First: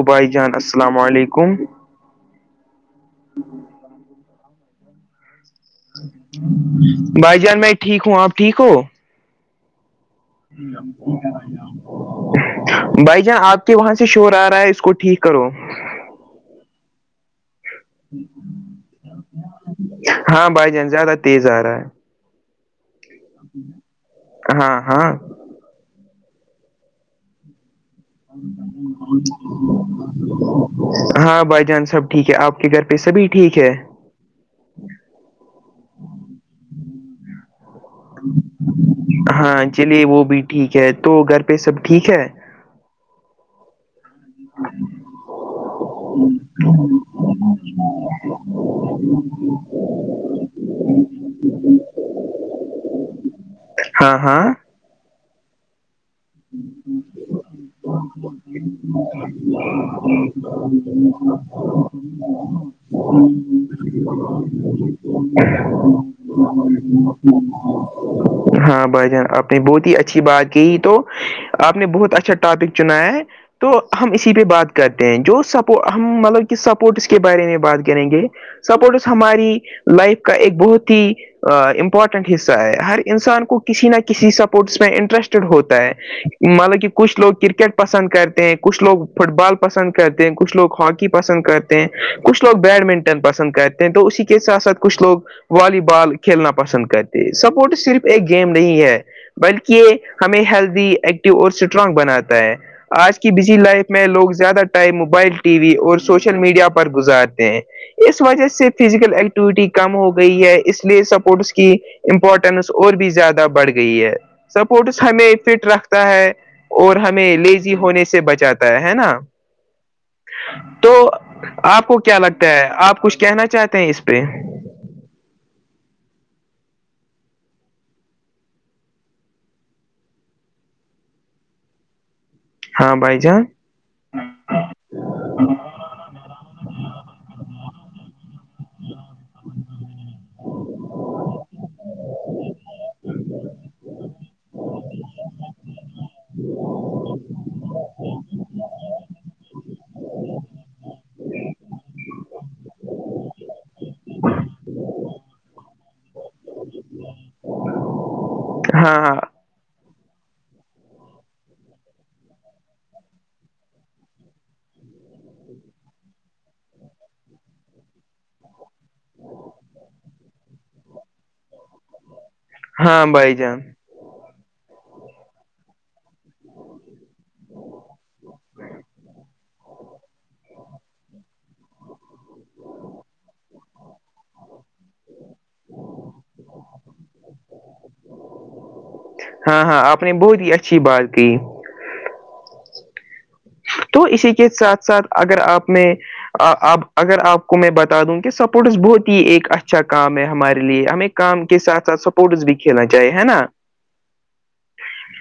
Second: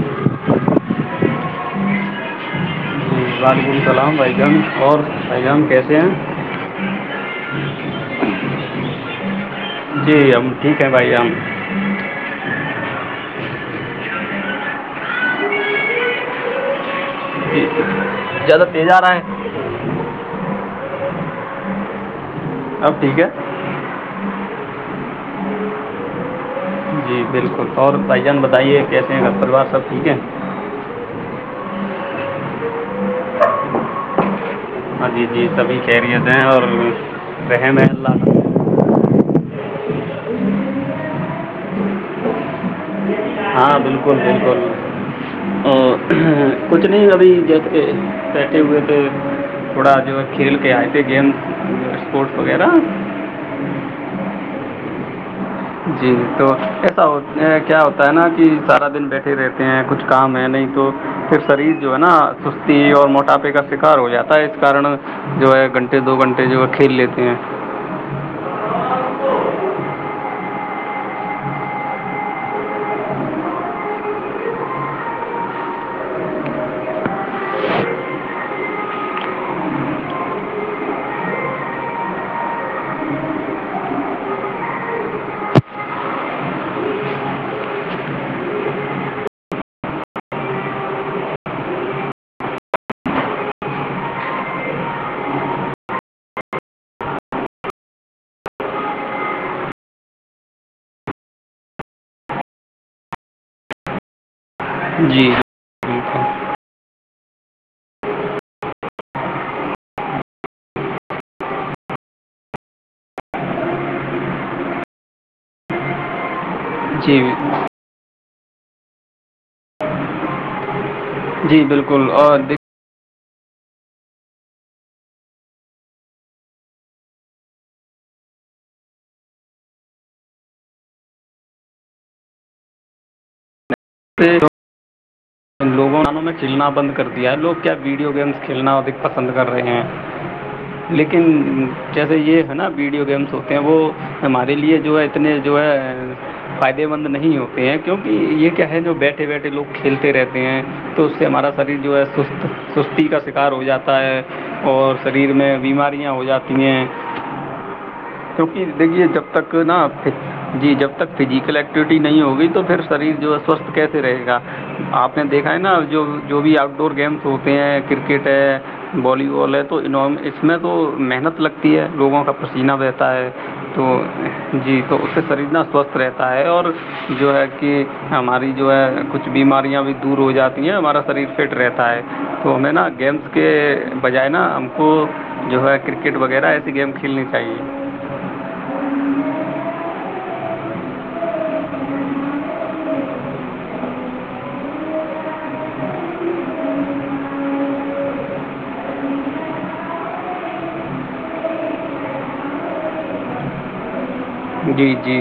ابائی جان السلام علیکم رجب السلام بھائی جان اور بھائی جان کیسے ہیں بھائی جان میں ٹھیک ہوں آپ ٹھیک ہو جی اب [unintelligible] بھائی جان آپ کے وہاں سے شور آ رہا ہے اس کو ٹھیک کرو زیادہ تیز آ رہا ہے ہاں بھائی جان زیادہ تیز آ رہا ہے اب ٹھیک ہے ہاں ہاں جی بالکل اور بھائی جان بتائیے کیسے ہیں گھر پریوار سب ٹھیک ہے ہاں بھائی جان سب ٹھیک ہے آپ کے گھر پہ سبھی ٹھیک ہے ہاں جی جی سبھی خیریت ہیں اور رحم ہے اللہ کا ہاں چلیے وہ بھی ٹھیک ہے تو گھر پہ سب ٹھیک ہے ہاں بالکل بالکل [unintelligible] تھوڑا جو ہے کھیل کے آئے تھے گیم اسپورٹس وغیرہ ہاں ہاں جی تو ایسا کیا ہوتا ہے نا کہ سارا دن بیٹھے رہتے ہیں کچھ کام ہے نہیں تو پھر شریر جو ہے نا سستی اور موٹاپے کا شکار ہو جاتا ہے اس کارن جو ہے گھنٹے دو گھنٹے جو ہے کھیل لیتے ہیں ہاں بھائی جان آپ نے بہت ہی اچھی بات کہ تو آپ نے بہت اچھا ٹاپک چنایا ہے تو ہم اسی پہ بات کرتے ہیں جو سپ ہم مطلب کہ سپورٹس کے بارے میں بات کریں گے سپورٹس ہماری لائف کا ایک بہت ہی امپورٹنٹ حصہ ہے ہر انسان کو کسی نہ کسی سپورٹس میں انٹرسٹیڈ ہوتا ہے مطلب کہ کچھ لوگ کرکٹ پسند کرتے ہیں کچھ لوگ فٹ بال پسند کرتے ہیں کچھ لوگ ہاکی پسند کرتے ہیں کچھ لوگ بیڈمنٹن پسند کرتے ہیں تو اسی کے ساتھ ساتھ کچھ لوگ والی بال کھیلنا پسند کرتے سپورٹس صرف ایک گیم نہیں ہے بلکہ ہمیں ہیلدی ایکٹو اور اسٹرانگ بناتا ہے آج کی بزی لائف میں لوگ زیادہ ٹائم جی موبائل ٹی وی اور ٹھیک ہے سوشل میڈیا پر گزارتے ہیں اس وجہ سے فزیکل ایکٹیویٹی کم ہو گئی ہے اس لیے سپورٹس کی امپورٹنس اور بھی زیادہ بڑھ گئی ہے سپورٹس ہمیں فٹ رکھتا ہے اور جی ہمیں لیزی ہونے سے بچاتا ہے ہے نا تو جی آپ کو بالکل کیا اور لگتا ہے آپ کچھ کہنا چاہتے ہیں اس پہ ہاں بائی جا ج ان لوگوں نے انوں نے کھیلنا بند کر دیا ہے لوگ کیا ویڈیو گیمز کھیلنا ادک پسند کر رہے ہیں لیکن جیسے یہ ہے نا ویڈیو گیمس ہوتے ہیں وہ ہمارے لیے جو ہے اتنے جو ہے فائدے مند نہیں ہوتے ہیں کیونکہ یہ کیا ہے جو بیٹھے بیٹھے لوگ کھیل رہتے ہیں تو اس سے ہمارا شریر جو ہے سست سستی کا شکار ہو جاتا ہے اور شریر میں بیماریاں ہو جاتی ہیں کیونکہ ہاں دیکھیے ہاں جب تک جی جب تک فزیکل ایکٹیوٹی نہیں ہوگی تو پھر شریر جو ہے سوستھ کیسے رہے گا آپ نے دیکھا ہے نا جو جو بھی آؤٹ ڈور گیمس ہوتے ہیں کرکٹ ہے والی بال ہے تو اس میں تو محنت لگتی ہے لوگوں کا پسینہ ہاں رہتا ہے بھائی جان تو جی تو اس سے شریر نہ سوستھ رہتا ہے اور جو ہے کہ ہماری جو ہے کچھ بیماری بھی دور ہو جاتی ہیں ہمارا شری فٹ رہتا ہے تو ہمیں نا گیمس کے بجائے نا ہم کو جو ہے کرکٹ وغیرہ ایسی گیم کھیلنی چاہیے ہاں ہاں آپ نے بہت ہی اچھی بات کہ تو اسی کے ساتھ ساتھ اگر آپ نے اب اگر آپ کو میں بتا دوں کہ سپورٹس بہت ہی ایک اچھا کام ہے ہمارے لیے ہمیں کام کے ساتھ ساتھ سپورٹس بھی کھیلنا چاہائے ہے نا جی جی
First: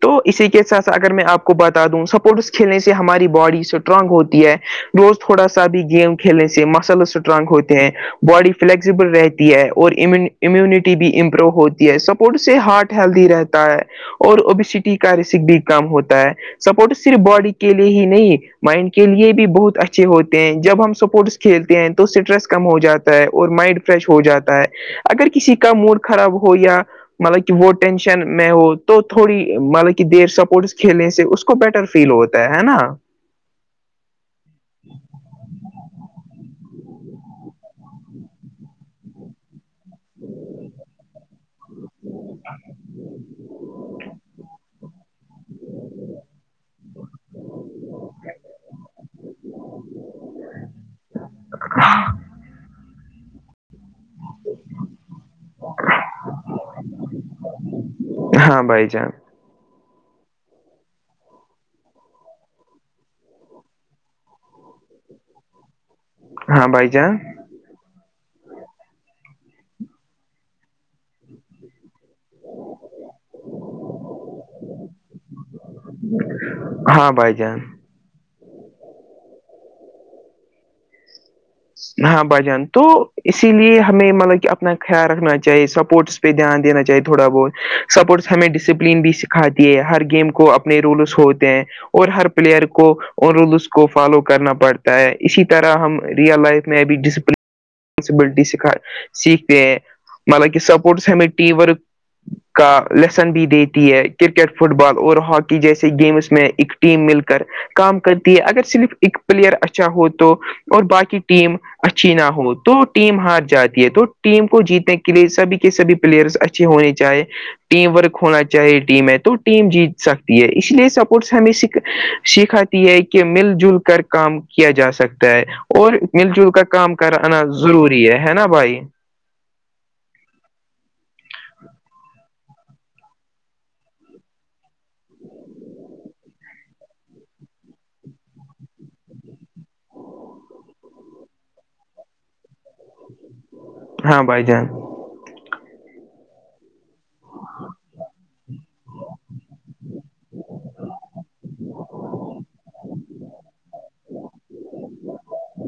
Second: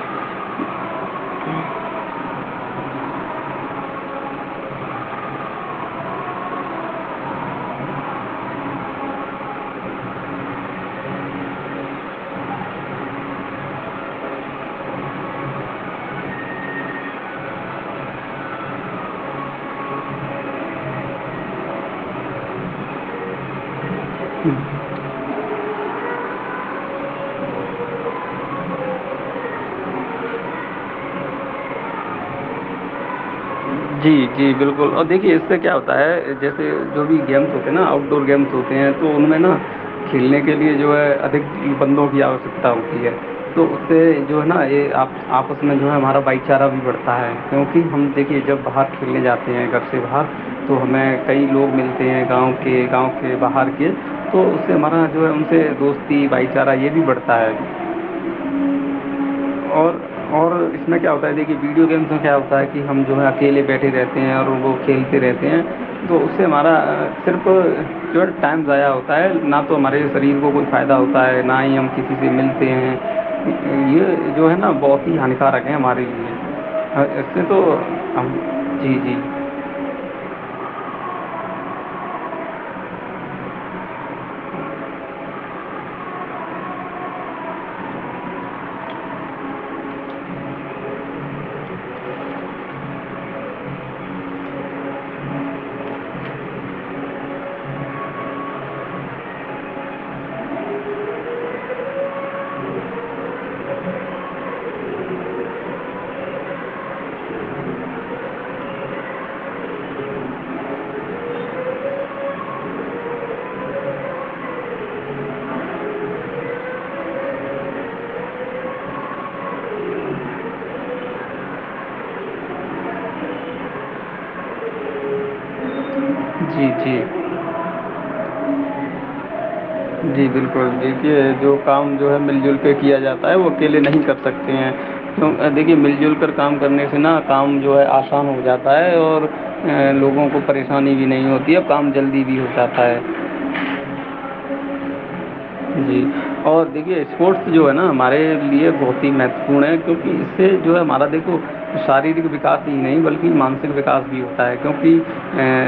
تو اسی کے ساتھ ساتھ اگر میں آپ کو بتا دوں سپورٹس کھیلنے سے ہماری باڈی اسٹرانگ ہوتی ہے روز تھوڑا سا بھی گیم کھیلنے سے مسل اسٹرانگ ہوتے ہیں باڈی فلیکزبل رہتی ہے اور امیون امیونٹی بھی امپروو ہوتی ہے سپورٹ سے ہارٹ ہیلدی رہتا ہے اور اوبسٹی کا رسک بھی کام ہوتا ہے سپورٹ صرف باڈی کے لیے ہی نہیں مائنڈ کے لیے بھی بہت اچھے ہوتے ہیں جب ہم سپورٹس کھیلتے ہیں تو اسٹریس کم ہو جاتا ہے اور مائنڈ فریش ہو جاتا ہے اگر کسی کا موڈ خراب ہو یا مطلب کہ وہ ٹینشن میں ہو تو تھوڑی مطلب کہ دیر سپورٹس کھیلنے سے اس کو بیٹر فیل ہوتا ہے نا جی جی بالکل اور دیکھیے اس سے کیا ہوتا ہے جیسے جو بھی گیمس ہوتے ہیں نا آؤٹ ڈور گیمس ہوتے ہیں تو ان میں نا کھیلنے کے لیے جو ہے ادک بندوں- آوشکتا ہوتی ہے تو اس سے جو ہے نا یہ آپ- آپس میں جو ہے ہمارا بھائی چارہ بھی بڑھتا ہے کیونکہ ہم دیکھیے جب باہر کھیلنے جاتے ہیں گھر سے باہر تو ہمیں کئی لوگ ملتے ہیں گاؤں کے گاؤں کے باہر کے- تو اس سے ہمارا جو ہے ان سے دوستی بھائی چارہ یہ بھی بڑھتا ہے- ہاں بھائی چانس- اور اس میں کیا ہوتا ہے دیکھیے ویڈیو گیم میں کیا ہوتا ہے کہ ہم جو ہے- کے لیے بیٹھے رہتے ہیں اور وہ کھیلتے رہتے ہیں تو اس سے ہاں ہمارا بھائی جان صرف- جو ٹائم ضائع ہوتا ہے نہ تو ہمارے شریر کو کوئی فائدہ ہوتا ہے نہ ہی ہم کسی- ک سے ملتے ہیں یہ جو ہے نا بہت ہی ہانیکارک ہے ہمارے ہاں لیے- بھائی ے جان تو جی-جی ہاں بھجن تو اسی لیے ہمیں مطلب کہ اپنا خیال رکھنا چاہیے سپورٹس- دھیان دینا چاہیے تھوڑا بہت سپورٹس ہمیں ڈسپلن بھی سکھاتی ہے ہر گیم کو اپنا- اپنے رولس ہوتے ہیں- اور ہر پلیئر کو رولس کو فالو کرنا پڑتا ہے اسی طرح ہم- لائف میں بھی ڈسپلن سکھ سیکھتے ہیں مانک سپورٹس ہمیں ٹیم ورک- کا لیسن بھی دیتی ہے کرکٹ فٹ بال اور ہاکی جیسے گیمس میں ایک ٹیم مل کر- کام کرتی ہے اگر صرف ایک پلیئر اچھا ہو تو اور باقی ٹیم- اچھی نہ ہوود- تو ٹیم ہار جاتی ہے تو ٹیم کو جیتنے کے لیے سبھی کے سبھی پلیئرس اچھے ہونے چاہے- ٹیم ورک ہونا چاہیے ٹیم ہے تو ٹیم جیت سکتی ہے اس لیے سپورٹس ہمیں سیکھا- ہے کہ مل جل کر کام کیا جا سکتا ہے اور مل جل کر جی کام جی کرا- ضروری ہے ہے نا بھائی- جی بالکل دیکھیے جو کام جو ہے مل جل کے کیا جاتا- وہ اکیلے نہیں کر سکتے ہیں کی دیکھیے مل جل کر کام کرنے سے نا کام جو ہے آس- آسان ہو جاتا ہے اور لوگوں کو پریشانی بھی نہیں ہوتی ہے اور کام جلدی بھی ہو جاتا ہے- ہاں بائی جان- جی اور دیکھیے اسپورٹس جو ہے نا ہمارے لیے بہت ہی مہتوپورن ہے- کیونکہ اس سے جو ہے ہمارا دیکھو شاریرک وکاس ہی نہیں بلکہ مانسک وکاس بھی ہو- ہے کیونکہ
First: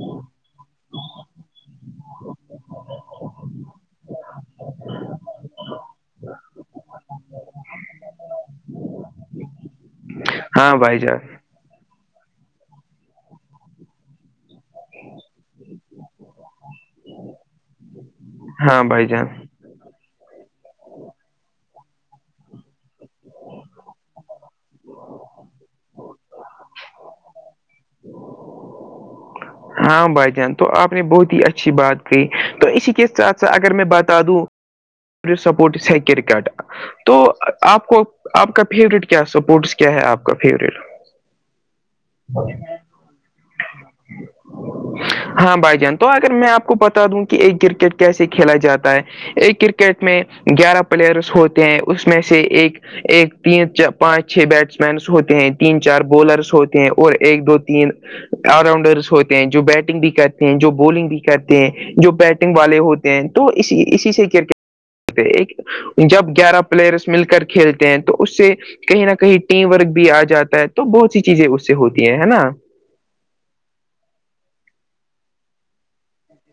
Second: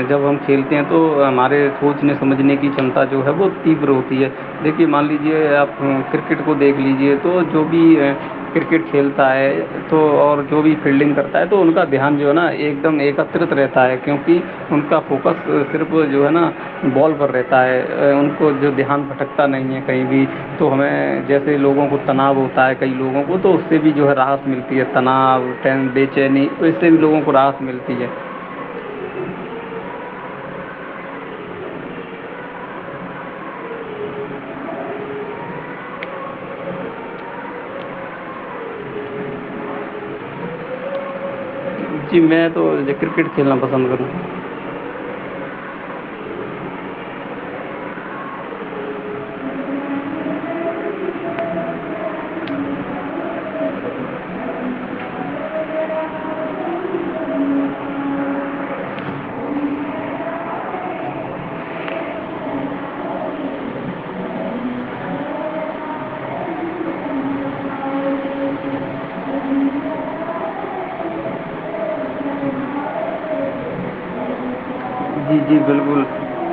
جب ہم کھیلتے ہیں تو ہمارے سوچنے سمجھنے کی چمتا جو ہے وہ- بروتی ہے دیکھیے مان لیجیے آپ کرکٹ کو دیکھ لیجیے تو جو بھی کرکٹ کھیلتا ہے- تو اور جو بھی ہاں بھائی فیلڈنگ جان کر- تو ان کا دھیان جو ہے نا ایک دم ایکتت رہتا ہے کیونکہ ان کا فوکس صرف جو ہے نا- بال پر رہتا ہے ان کو جو ہاں دھیان بھائی جان بھٹک- نہیں ہے کہیں بھی تو ہمیں جیسے لوگوں کو تناؤ ہوتا ہے کئی لوگوں کو تو اس سے بھی جو ہے راحت- ملتی ہے تناؤ ٹین بے چینی اس سے بھی لوگوں کو راحت ملتی ہے- ہاں بھائی جان تو آپ نے بہت ہی اچھی بات کہ تو اسی کے ساتھ ساتھ اگر میں بتا دوں- اور سپورٹ سحکرکاٹا- تو آپ کو آپ کا فیوریٹ کیا سپورٹس کیا ہے آپ کا فیوریٹ? جی میں تو کرکٹ کھیلنا پسند کروں گ- ہاں بھائی جان تو اگر میں آپ کو بتا دوں کہ ایک کرکٹ کیسے کھیلا جاتا ہے ایک کرکٹ- کرکٹ میں گیارہ پلیئرس ہوتے ہیں اس میں سے ایک- ایک تین پانچ چھ بیٹس مینس ہوتے ہیں تین چار بولرس ہوتے ہیں اور ایک دو تین- آل راؤنڈرس ہوتے ہیں جو بیٹنگ بھی کرتے ہیں جو بالنگ بھی کرتے ہیں جو بیٹنگ والے ہوتے ہیں تو اس اسی سے کرکٹ ایک جب گیارہ پلیئرس مل کر کھیلتے ہیں تو اس سے کہیں نہ کہیں ٹیم ورک بھی آ جاتا ہے تو بہت سی چیزیں اس سے ہوتی ہیں ہے نا جی جی بالکل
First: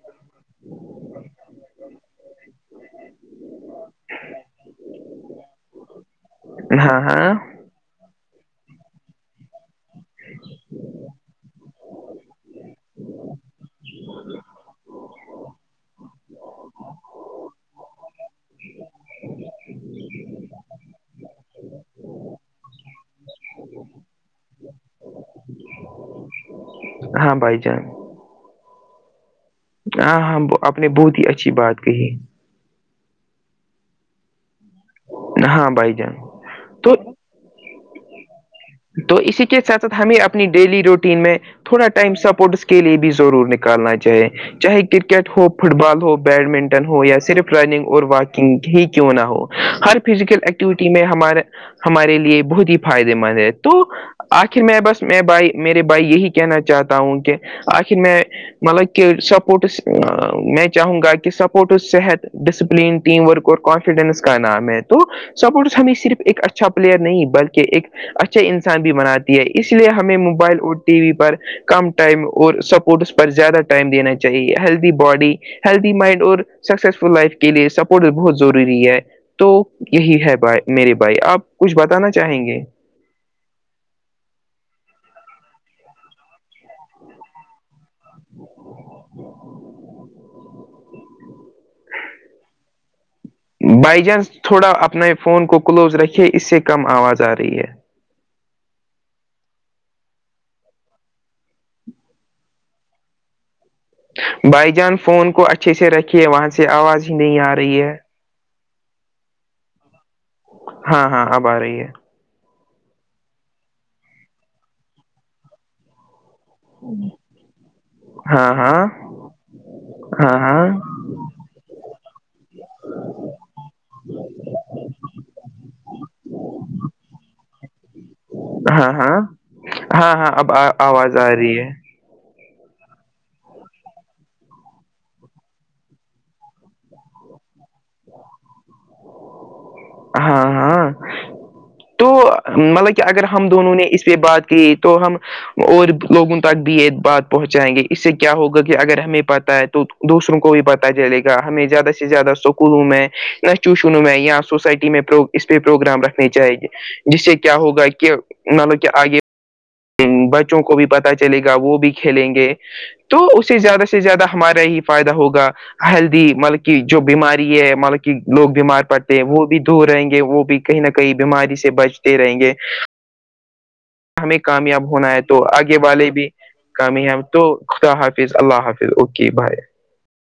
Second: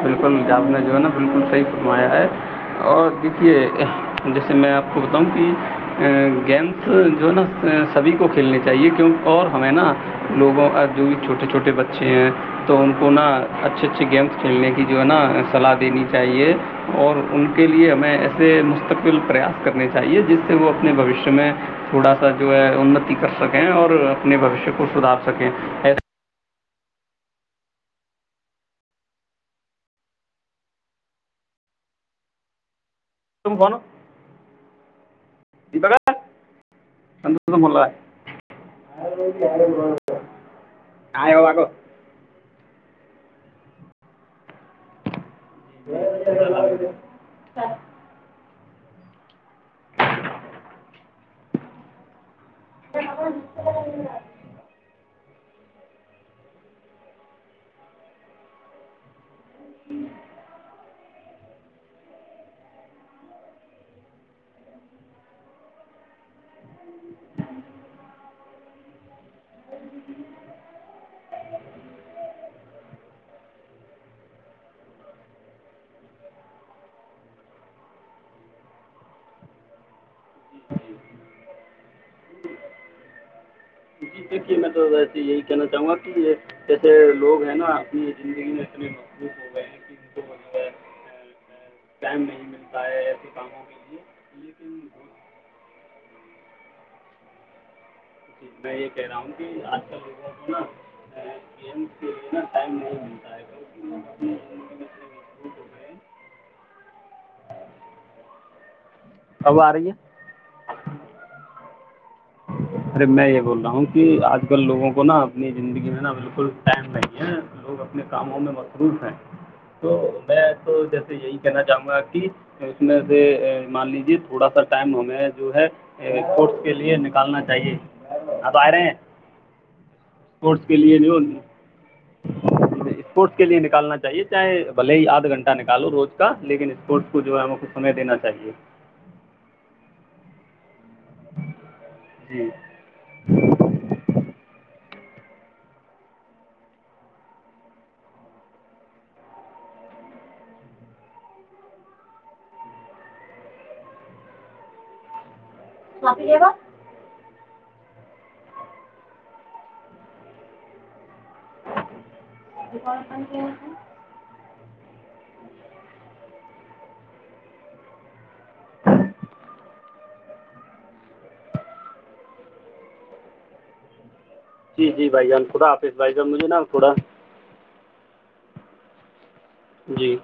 بالکل آپ نے جو ہے نا بالکل صحیح فرمایا ہے اور دیکھیے جیسے میں آپ کو بتاؤں کہ ہاں گیمز ہاں جونا سبھی کو کھیلنے چاہیے کیوں اور ہمیں نا لوگوں اور جو بھی چھوٹے چھوٹے بچے ہیں تو ان کو نا اچھے اچھے گیمز کھیلنے جو ہے نا صلاح دینی چاہیے اور ان کے لیے ہمیں ایسے مستقبل پریاس کرنی چاہیے جس سے وہ اپنے بھوشیہ میں تھوڑا سا جو ہے اننتی کر سکیں اور اپنے بھوشیہ کو سدھار سکیں ایسا ہاں بھائی جان ہاں ہاں آپ نے بہت ہی اچھی بات کہی تم کون ہو ہاں بھائی جان تو سندوشم ال ہے [inaudible] تو اسی کے ساتھ ساتھ ہمیں اپنی ڈیلی روٹین میں تھوڑا ٹائم سپورٹس کے لیے بھی ضرور نکالنا چاہے چاہے کرکٹ ہوپ فٹ بال ہو بیڈمنٹن ہو یا صرف رننگ اور واکنگ ہی کیوں نہ ہو ہر فزیکل ایکٹیویٹی میں ہمارے ہمارے لیے بہت ہی فائدے مند ہے تو آخر میں بس میں بھائی میرے بھائی یہی کہنا چاہتا ہوں کہ آخر میں مطلب کہہ سپورٹس میں چاہو گا کہ صحت ڈسپلین ٹیم ورک اور کانفیڈنس کا نام ہے تو سپورٹس ہمیں صرف ایک اچھا پلیئر نہیں بلکہ ایک اچھا اچھے انسان بھی بناتی ہے اس لیے ہمیں موبائل اور ٹی وی پر کم ٹائم اور سب اس پر زیادہ ٹائم دینا چاہیے ہیلدی باڈی ہیلدی مائنڈ اور سکسیسفل لائف کے لیے سپورٹ بہت ضروری ہے تو یہی ہے بھائی میرے بھائی آپ کچھ بتانا چاہیں گے دیکھیے میں تو ویسے یہی کہنا چاہوں گا کہ یہ جیسے لوگ ہیں نا اپنی زندگی میں اپنے ہو گئے ہیں م ٹائم نہیں ملتا بھائی جان تھوڑا اپنا فون کو کلوز رکھے اسے کم آواز آ رہی ہے میں یہ کہہ رہا ہوں کہ آج کل لوگوں کو نا ٹم نہیں ملتا ہے بائی جان فون کو اچھے سے رکھی وہاں سے آواز ہی نہیں آ رہی ہے ہوا آ رہی ہے ہاں ہاں اب آ رہی ہے ارے میں یہ بول رہا ہوں کہ آج کل لوگوں کو نا اپنی زندگی میں نا بالکل ٹائم نہیں ہے لوگ اپنے کاموں ہاں میں ہاں مصروف ہیں تو ہاں میں ہاں تو جیسے یہی کہنا چاہوں گا کہ اس میں سے مان لیجیے تھوڑا سا ٹائم ہمیں جو ہے اسپورٹس کے لیے نکالنا چاہیے ہاں ہاں ہاں ہاں اب آواز آ رہی ہے [unintelligible] اسپورٹس کے لیے نکالنا چاہیے چاہے بل ہی آدھ گھنٹہ نکالو روز کا لیکن اسپورٹس کو جو ہے ہم خ ہمہیں دینا چاہیے- ہاں-ہاں تو مل کہ اگر ہم دونوں نے اس پہ بات کی تو ہم- اور لوگوں تک بھی یہ بات پہنچائیں گے اس سے کیا ہوگا کہ اگر ہمیں پتہ ہے تو- دوسروں کو بھی پتا چلے گا ہمیں زیادہ سے زیادہ اسکولوں میں یا ٹیوشنوں میں یا سوسائٹی- میں اس پہ پروگرام رکھنے چاہیے- جس سے کیا ہوگا کہ مطلب کہ آگے بچوں کو بھی پتا- چلے گا وہ بھی کھیلیں گے تو اسے زیادہ سے زیادہ ہمارا ہی فائدہ ہوگا- ہیلدی مطلب کی جو بیماری ہے مطلب کہ لوگ بیمار پڑتے ہیں وہ بھی- دور رہیں گے وہ بھی کہیں نہ کہیں بیماری سے بچتے رہیں گے- ہمیں کامیاب ہونا ہے تو آگے والے بھی کامیاب- تو خدا حافظ اللہ حافظ اوکے بھائے- جی-